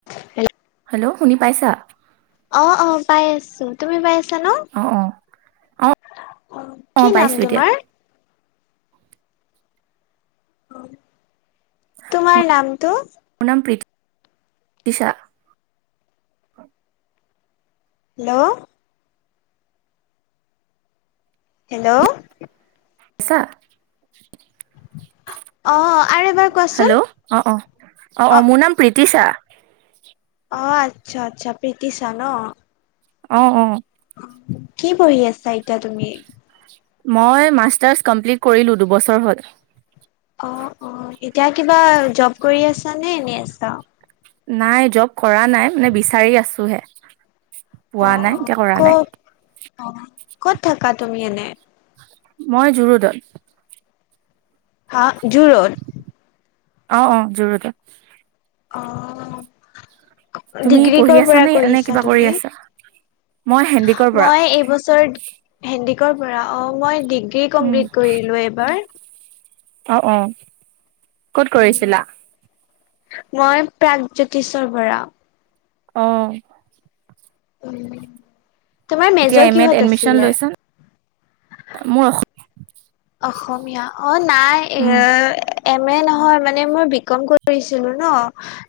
[inaudible] Hello শুনি পাইছা? অ', অ', পাই আছো তুমি পাই আছা ন। অ'। কি নাম পাইছোঁ এতিয়া তোমাৰ? তোমাৰ নামটো? মোৰ নাম [unintelligible] হেল্ল'। হেল্ল'। [inaudible] অ', আৰু এবাৰ কোৱাচোন। অ', অ', অ', অ', মোৰ নাম প্ৰীতিশা। অ', আচ্ছা আচ্ছা প্ৰীতিচা ন। অ', অ'। কি বঢহি আছা এতিয়া তুমি? মই মাষ্টাৰ কমপ্লিট কৰিলো দুবছৰ হ'ল। অ', অ', এতিয়া কিবা জব কৰি আছা নে এনেই আছা। নাই জব কৰা নাই মানে বিচাৰি আছো হে। পোৱা নাই অ', অ', এতিয়া কৰা নাই। ক'ত অ', ক'ত থাকা তুমি এনে মই জুৰোডত। হা জুুৰোড? অ', অ', জুৰোড। অ', তুমি ডিগ্ৰী পঢ়ি কৰ পৰা আছানে নে নে কৰিছা কিবা কৰি তুমি? আছা মই হেণ্ডিকৰ পৰা মই এই বছৰত হেণ্ডিক পৰা অ' মই ডিগ্ৰী কমপ্লিট কৰিলো এইবাৰ। অ', অ'। মই প্ৰাগজ্যোতিষৰ পৰা। অ'। অ', তোমাৰ এতিয়া মেজৰ এম এত কিহত এডমিশ্যন আছিলে? লৈছা মোৰ অসমীয়া অ' নাই এ অসম এম এ নহয় মানে মই বি কম কৰিছিলো ন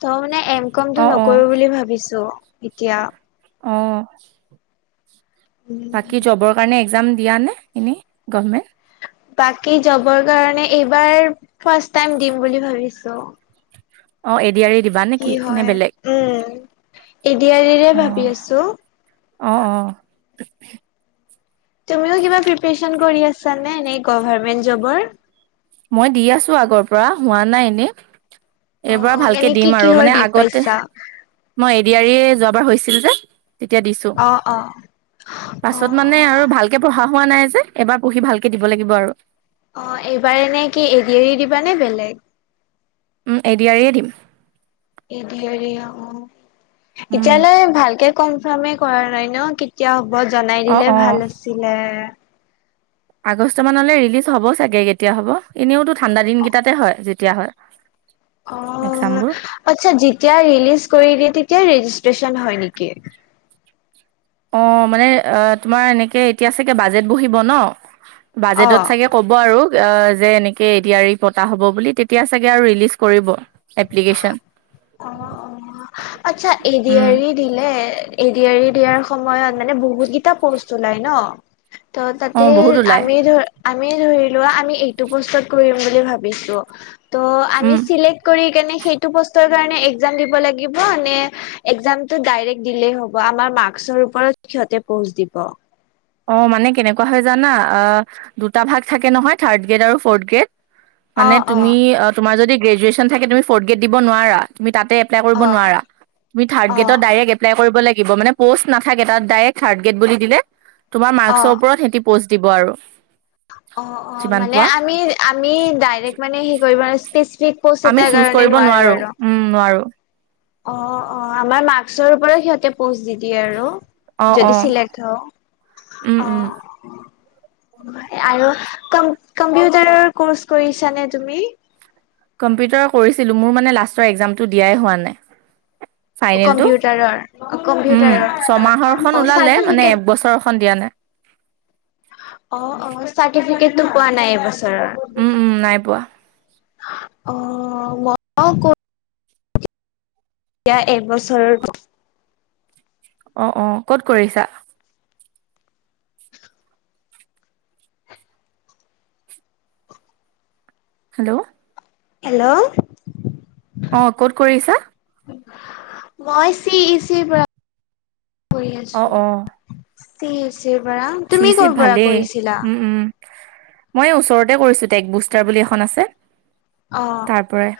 ত মানে এম কমটো অঁ অঁ নকৰো বুলি ভাবিছো এতিয়া অ বাকী জবৰ কাৰণে এক্সাম দিয়া নে এনেই গভমেণ্ট বাকী জবৰ কাৰণে এইবাৰ ফাৰ টাইম দিম বুলি ভাবিছো অ এদিয়াৰে দিব কি হয় উম এডয়াদিৰে অ ভাবি আছো অ অ ত তুমিও কিবা প্ৰিপৰেচন কৰি আছানে এনে গভাৰমেন্ট জবৰ মই দি আছো আগৰ পৰা হোৱা নাই এনে অ এইব অ ভালকে এনে কি দিম আৰু কিহৰ দি মানে আগতে পাইছা? মই এডিয়াৰীয়ে যোৱাবাৰ হৈছিল যে তেতিয়া দিছো অ অ অ পাছত মানে অ আৰু ভাল ত একে পঢ়া হোৱা নাই যে এবাৰ পঢ়ি ভালকে দিব লাগিব আৰু অ এইবাৰ নে কি এৰি এৰি দিবাানে বেলেগ এডিয়াৰয়ে দিম এ ধৰি অ উম এতিয়ালৈ ভালকে কনফাৰ্মে কৰা নাই ন এতিয়া হ'ব জনাই অ দিলে অ ভাল আছিলে আগষ্ট মানলৈ ৰিলিজ হ'ব চাগে কেতিয়া হ'ব এনেওতো ঠাণ্ডা দিনকেইটাতে হয় যেতিয়া হয় [inaudible] অ এক্জামবোৰ আচ্ছা যেতিয়া ৰিলিজ কৰি দিয়ে তেতিয়া ৰেজিষ্ট্ৰচন হয় নেকি অ মানে তোমাৰ এনেকে এতিয়া চাগে বাজেট বহিব ন বাজেটত অ চাগে ক'ব আৰু যে এনেকে এতিয়া পতা হ'ব বুলি তেতিয়া চাগে আৰু ৰিলিজ কৰিব এপ্লিকেশ্যন অ অ আচ্ছা এদ উম হৰি দিলে এৰি এৰি দিয়াৰ সময়ত মানে বহুতকেইটা পোষ্ট ওলাই ন ত অ তাতে বহুত ওলাই আমি ধৰ আমি ধৰি লোৱা আমি এইটো পোষ্টত কৰিম বুলি ভাবিছো ত' আমি উম চিলেক্ট কৰি কাৰণে সেইটো প'ষ্টৰ কাৰণে এক্জাম দিব লাগিব নে এক্জামটো ডাইৰেক্ট দিলেই হব আমাৰ ম্কৰ ওপৰত সিহ প দিব অ মানে কেনেকুৱা হৈ জানা দুটা ভাগ থাকে নহয় থাৰ্ড গ্ৰেড আৰু ফ'ৰ্থ গ্ৰেড মানে তুমি অ তোমাৰ য গ্ৰেজুৱেচন থাকে তুমি ফৰ্থ গ্ৰেড দিব নোৱাৰা তুমি তাতে এ অ কৰিব নোৱাৰা তুমি থাৰ অ গেত ডৰে এপ্লাই কৰিব লাগিব মানে পষ্ট নাথাকে তাত ডাইৰেক্ট থাৰ্ড গ্ৰেড বুলি দিলে তোমাৰ অ মাৰ্কৰ ওপৰত সি পষ্ট দিব আৰু অ অ যিমান মানে পোৱা আমি আমি ডাইৰেক্ট মানে হে কৰিব স্পেচফ প'চ আমি এটাৰ চুজ কাৰণে কৰিব নোৱাৰো আৰু উম নোৱাৰো অ অ আমাৰ মাক্সৰ ওপৰত সিহঁতে পচ দি দি আৰু অ অ যদি চিলেক্ট হওঁ উম উম আহ আৰু ক কম্পিউটাৰৰ কৰ্চ কৰিছানে তুমি কম্পিউটাৰ কৰিছিলো মোৰ মানে লাষ্টৰ এক্জামটো দিয়াই হোৱা নাই ফাইনেলটো কম্পিউটাৰৰ, উম কম্পিউটাৰৰ, ছমাহৰখন অ', ওলালে মানে চাৰ্টিফিকেট একবছৰখন দিয়া নে অ অ চাৰ্টিফিকেট টো পোৱা নাই ব উম উম নাই পোৱা অ মই ক এতিয়া এবছৰৰ অ অ ক'ত কৰিছা হেল্ল' হেল্ল' অ ক'ত কৰিছা মই চি ই চিৰ পৰা কৰি অ আছো অ আছ পৰা চি ই তুমি চিত কৰ' পৰা ভালেই কৰিছিলা উম উম মই ওচৰতে কৰিছোঁ টেক বুষ্টাৰ বুলি এখন আছে অ তাৰ পৰাই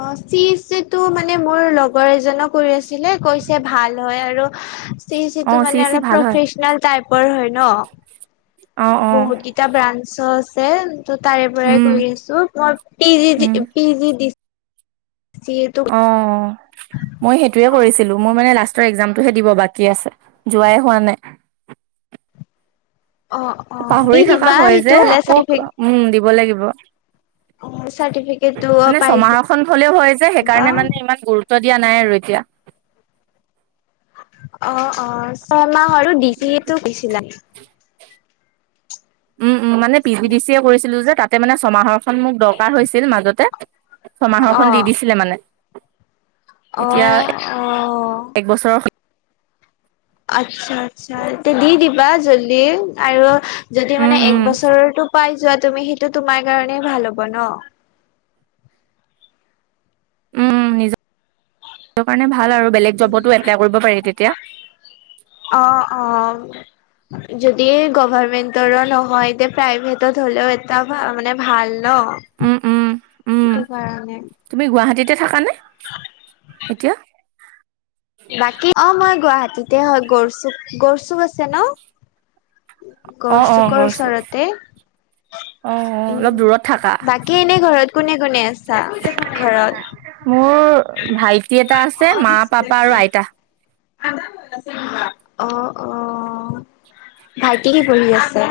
অ চি যটো মানে মোৰ লগৰ এজনক কৰি আছে ে কৈছে ভাল হয় আৰু চি অ চিটো চি মানে ই চি অলপ ভাল হয় প্ৰফেচনেল টাইপৰ হয় ন অ অ বহুত কেইটা ব্ৰাঞ্চ আছে ত তাৰে পৰাই উম কৈ আছো মই পি জি উম পি জি দিছ যিহ অ মই সেইটোয়ে অ কৰিছিলো মই মানে লা ত একজামতটোহে দিব বাকী আছে যোৱাই হোৱা নাই অ অ পাহৰি দি থকা দিবা হয় যে সেইটো হলে আকৌ চাৰ্টিফিক উম দিব লাগিব চাৰ্টিফিকেটটো মানে পাই ছমাহৰখন হলেও হয় যে যাবা সেইকাৰণে মানে ইমান গুৰুত্ব গুৰুত্ব দিয়া নাই আৰু এতিয়া অ অ ছয়মাহ আৰু ডিজি টো বেচি লাগে উম উম মানে পি ভ ডি চি কৰিছিলো যে তাতে মানে ছমাহৰখন মোক দৰকাৰ হৈছিল মাজতে ছমাহৰখন অ দি দিছিলে মানে অ এতিয়া অ এক বছৰৰ আচ্ছা আচ্ছা এতিয়া দি দিবা জল্দি আৰু যদি মানে উম এক উম বছৰটো পাই যোৱা তুমি সেইটো তোমাৰ কাৰণেই ভাল হ'ব ন উম নিজৰ কাৰণে ভাল আৰু বেলেগ জবতো এপ্লাই কৰিব পাৰি তেতিয়া অ অ যদি গভমেন্টৰো নহয় এতিয়া প্ৰাইভেটত হ'লেও এটা মানে ভাল ন উম উম উম সেইটো কাৰণে তুমি গুৱাহাটীতে থাকানে এতিয়া বাকী অ মই গুৱাহাটীতে হয় গড়চু গড়চুক আছে ন অ অ গড়চুকৰ গড়চুক ওচৰতে অ অ উম অলপ দূৰত থাকা বাকী এনে ঘৰত কোনে কোনে আছে মোৰ ভাইটি এটা আছে মা পাপা আৰু আইতা অ অ ভাইটি সি পঢ়ি আছে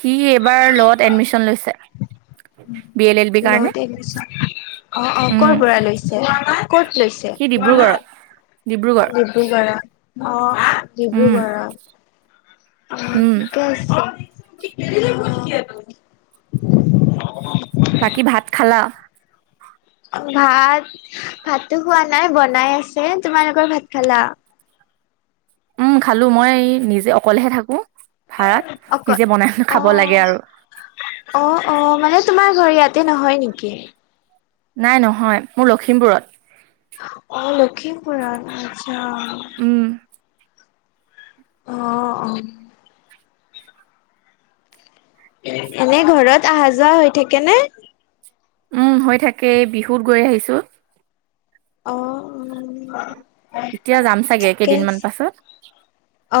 সি এইবাৰ ল'ত এডমিচন লৈছে বি এল এল বিৰ কাৰণে ল'ত এডমিচন অ অ উম ক'ৰ পৰা লৈছে ক'ত লৈছে সি ডিব্ৰুগড়ত ডিব্ৰুগড় ডিব্ৰুগড় অ উম ডিব্ৰুগড় উম ঠিকে আছে বাকী ভাত খালা ভাত ভাতো খোৱা নাই বনাই আছে তোমালোকৰ ভাত খালা উম খালো মই নিজে অকলেহে থাকোঁ ভাড়াত অক নিজে বনাই অ খাব লাগে আৰু অ অ মানে তোমাৰ ঘৰ ইয়াতে নহয় নেকি নাই নহয় মোৰ লখিমপুৰত অ লখিমপুৰত আচ্ছা উম অ অ [inaudible] এনেই ঘৰত অহা যোৱা হৈ থাকে নে হৈ থাকে বিহুত গৈ আহিছোঁ অ অ এতিয়া যাম চাগে ঠিকে কেইদিনমান আছে পাছত অ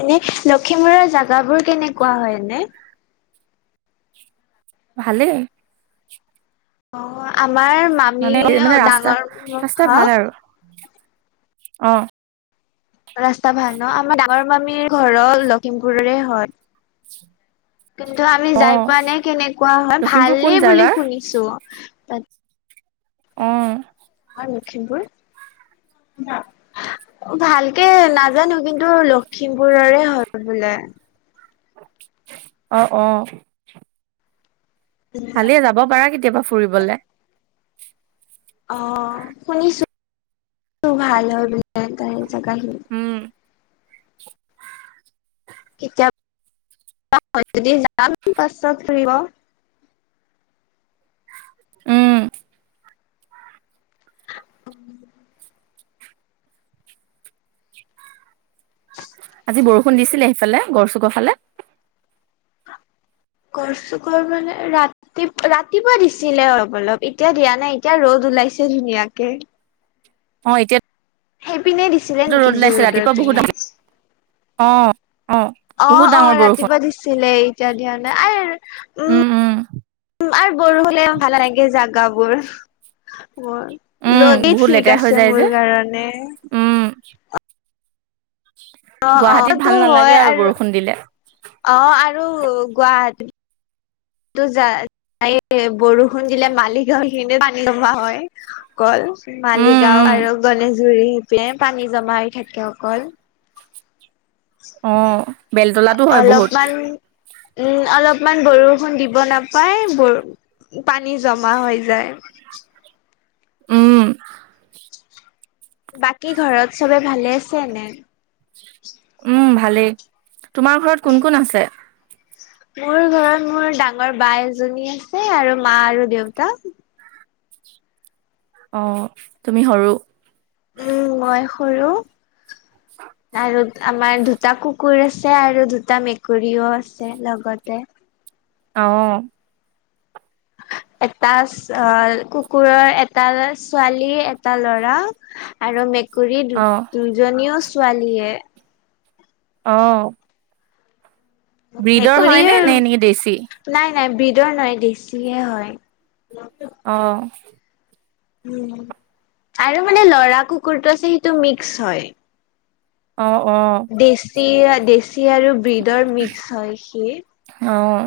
এনে লখিমপুৰৰ জেগাবোৰ কেনেকুৱা হয় এনে ভালেই। অ', আমাৰ মামি মানে মানে ৰাস্তা ডাঙৰ ম ৰাস্তা হা? ভাল আৰু অ'। ৰাস্তা ভাল ন আমাৰ ডাঙৰ মামীৰ ঘৰৰ লখিমপুৰৰে হয়। কিন্তু আমি অ যাই পোৱা নাই কেনেকুৱা হয় লখিমপুৰ কোন ভালেই বুলি জাগাৰ শুনিছোঁ। উম। আমাৰ লখিমপুৰ [unintelligible] ভালকে নাজানো কিন্তু লখিমপুৰৰে হয় বোলে। অ', অ'। ভালে যাব পাৰা কেতিয়াবা ফুৰিবলৈ। অ', শুনিছোঁ ভাল হয় বুলি জেগাখিনি। উম। কেতিয়াবা হয় যদি যাম পাছত ফুৰিব। উম। উম। আজি বৰষুণ দিছিলে সেইফালে গড় চুগৰ ফালে? গড় চুগৰ ফালে ৰাত ৰাতিপুৱা দিছিলে অলপ অলপ, এতিয়া দিয়া নাই এতিয়া ৰ'দ ওলাইছে ধুনীয়াকে। অহ, এতিয়া সেইপিনে দিছিলে নেকি জু-ৰদৰ পিনে? অহ, অ'। অ', বহুত অ', ডাঙৰ বৰষুণ ৰাতিপুৱা দিছিলে, এতিয়া দিয়া নাই, আ উম। আৰু [unintelligible] হলে ভাল লাগে জাগাবোৰ। মোৰ উম, ৰদেই বহুত ঠিক লেতেৰা হৈ আছে যায় মোৰ যে কাৰণে। উম। অ', অ', গুৱাহাটীত [unintelligible] টো ভাল নালাগে হয় আৰু বৰষুণ দিলে অ', আৰু গুৱাহাটী বৰষুণ দিলে মালিগাঁও সেই খিনিত পানী জমা হয়। অকল উম, মালিগাঁও উম, আৰু গনেেশগুৰি শিপিনে পানী জমা হৈ থাকে অকল। অ', বেলতলাতো হয় বহুত অলপমান উম, অলপমান বৰষুণ দিব নাপাই ব পানী জমা হৈ যায়। উম। বাকী ঘৰত চবেই ভালে আছে নে? উম, ভালেই তোমাৰ ঘৰত কোন কোন আছে? মোৰ ঘৰত মোৰ ডাঙৰ বা এজনী আছে আৰু মা আৰু দেউতা। অ', তুমি সৰু? উম, মই সৰু আৰু আমাৰ দুটা কুকুৰ আছে আৰু দুটা মেকুৰীও আছে লগতে। অহ। এটা কুকুৰৰ এটা ছোৱালী এটা ল'ৰা। আৰু মেকুৰী দু অ', দুজনীও ছোৱালীয়েই। অহ। ব্ৰীডৰ হয় নে মেকুৰীৰ নে এনে দেচি? নাই নাই ব্ৰিদৰ না দেচিয়েই হয়। অ'। উম, আৰু মানে লৰা কুকুৰটো আছে সেইটো মিক্স হয়। অ', অ'। দেচি দেচি আৰু ব্ৰীডৰ মিক্স হয় সি। অ',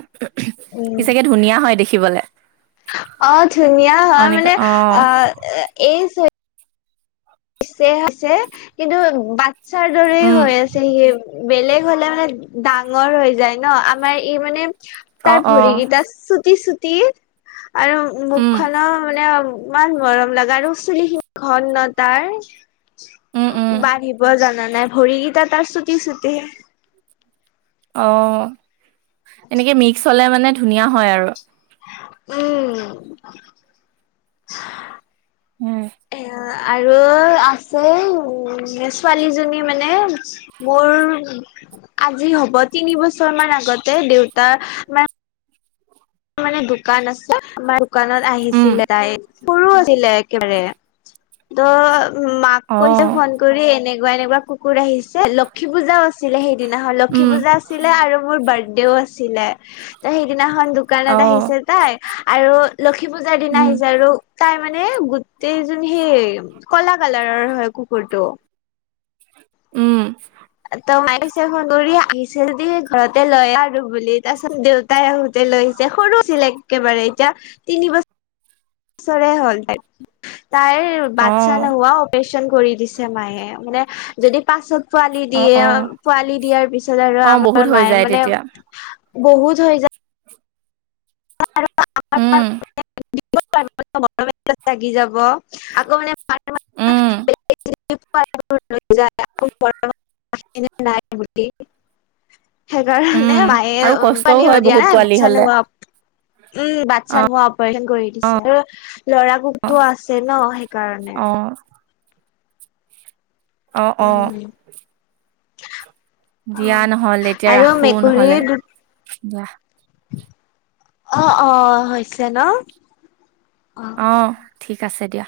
উম সি চাগে ধুনীয়া হয় দেখিবলে। অ', ধুনীয়া অ', হয় এনেকে মানে অ এই চে আছে কিন্তু বাচ্ছাৰ দৰে উম, হৈ আছে সি, বেলেগ হলে মানে ডাঙৰ হৈ যায় ন, আমাৰ ই মানে অ', তাৰ অ', ভৰিকেইটা চুটি চুটি। আৰু উম, মুখ খনৰ মানে ইমান মৰম লগা আৰু চুলিখিনি ঘন তাৰ উম, উম, বান্ধিব জানা নাই, ভৰিকেইটা তাৰ চুটি চুটি। অ', এনেকে মিক্স হলে মানে ধুনীয়া হয় আৰু। উম। উম। এ আৰু আছে উম ছোৱালীজনী মানে মোৰ আজি হ'ব তিনি বছৰ মান আগতে দেউতাৰ মা মানে দোকান আছে, আমাৰ দোকানত উম, আহিছিলে তাই সৰু আছিলে একেবাৰে। ত' মাক কৈছে অ', ফোন কৰি এনেকুৱা এনেকুৱা কুকুৰ আহিছে। লক্ষী পূজাও আছিলে সেইদিনাখন, লক্ষী উম, পূজা আছিলে আৰু মোৰ বাৰ্থডেও আছিলে। ত' সেইদিনাখন দোকানত অ', আহিছে তাই আৰু লক্ষী পূজাৰ দিনা উম, আহিছে আৰু তাই মানে গোটেই যোন সেই কলা কালাৰৰ হয় কুকুৰটো। উম। ত মাই পিছে ফোন কৰি আহিছিল দে ঘৰতে লয় আৰু বুলি তাৰপিছত দেউতাই লৈ আহিছে সৰু আছিলে একেবাৰে এতিয়া, তিন বছৰ চৰে হ'ল, তাই তাইৰ বাচ্ছা অ', নোহোৱাও কৰি দি মায়ে মানে য পত পোৱালি অ', দিয়ে, অ', পোৱালি দিয়াৰ পিছত আৰু অ', বহুত আমাৰ হৈ মায়ে যায় মানে তেতিয়া। বহুত হৈ যায়। উম, [unintelligible] লাগি যাব আকৌ মানে [inaudible] উম, [unintelligible] সেইকাৰণে উম, মায়ে আৰু কষ্টও পালি হয় হৈ বহুত পোৱালি দিয়া হ'লে। নোহোৱা উম বাচ্ছা অ', মোৱা অপাৰচন কৰি দিছে আৰু ল'ৰা কোকটো আছে ন সেইকাৰণে। অ', অ', অ', উম। অ দিয়া নহলে এতিয়া আৰু ৰাখো নহলে, মেকুৰীৰ দু দিয়া। অ' অ' হৈছে ন অ'। অ' ঠিক আছে দিয়া।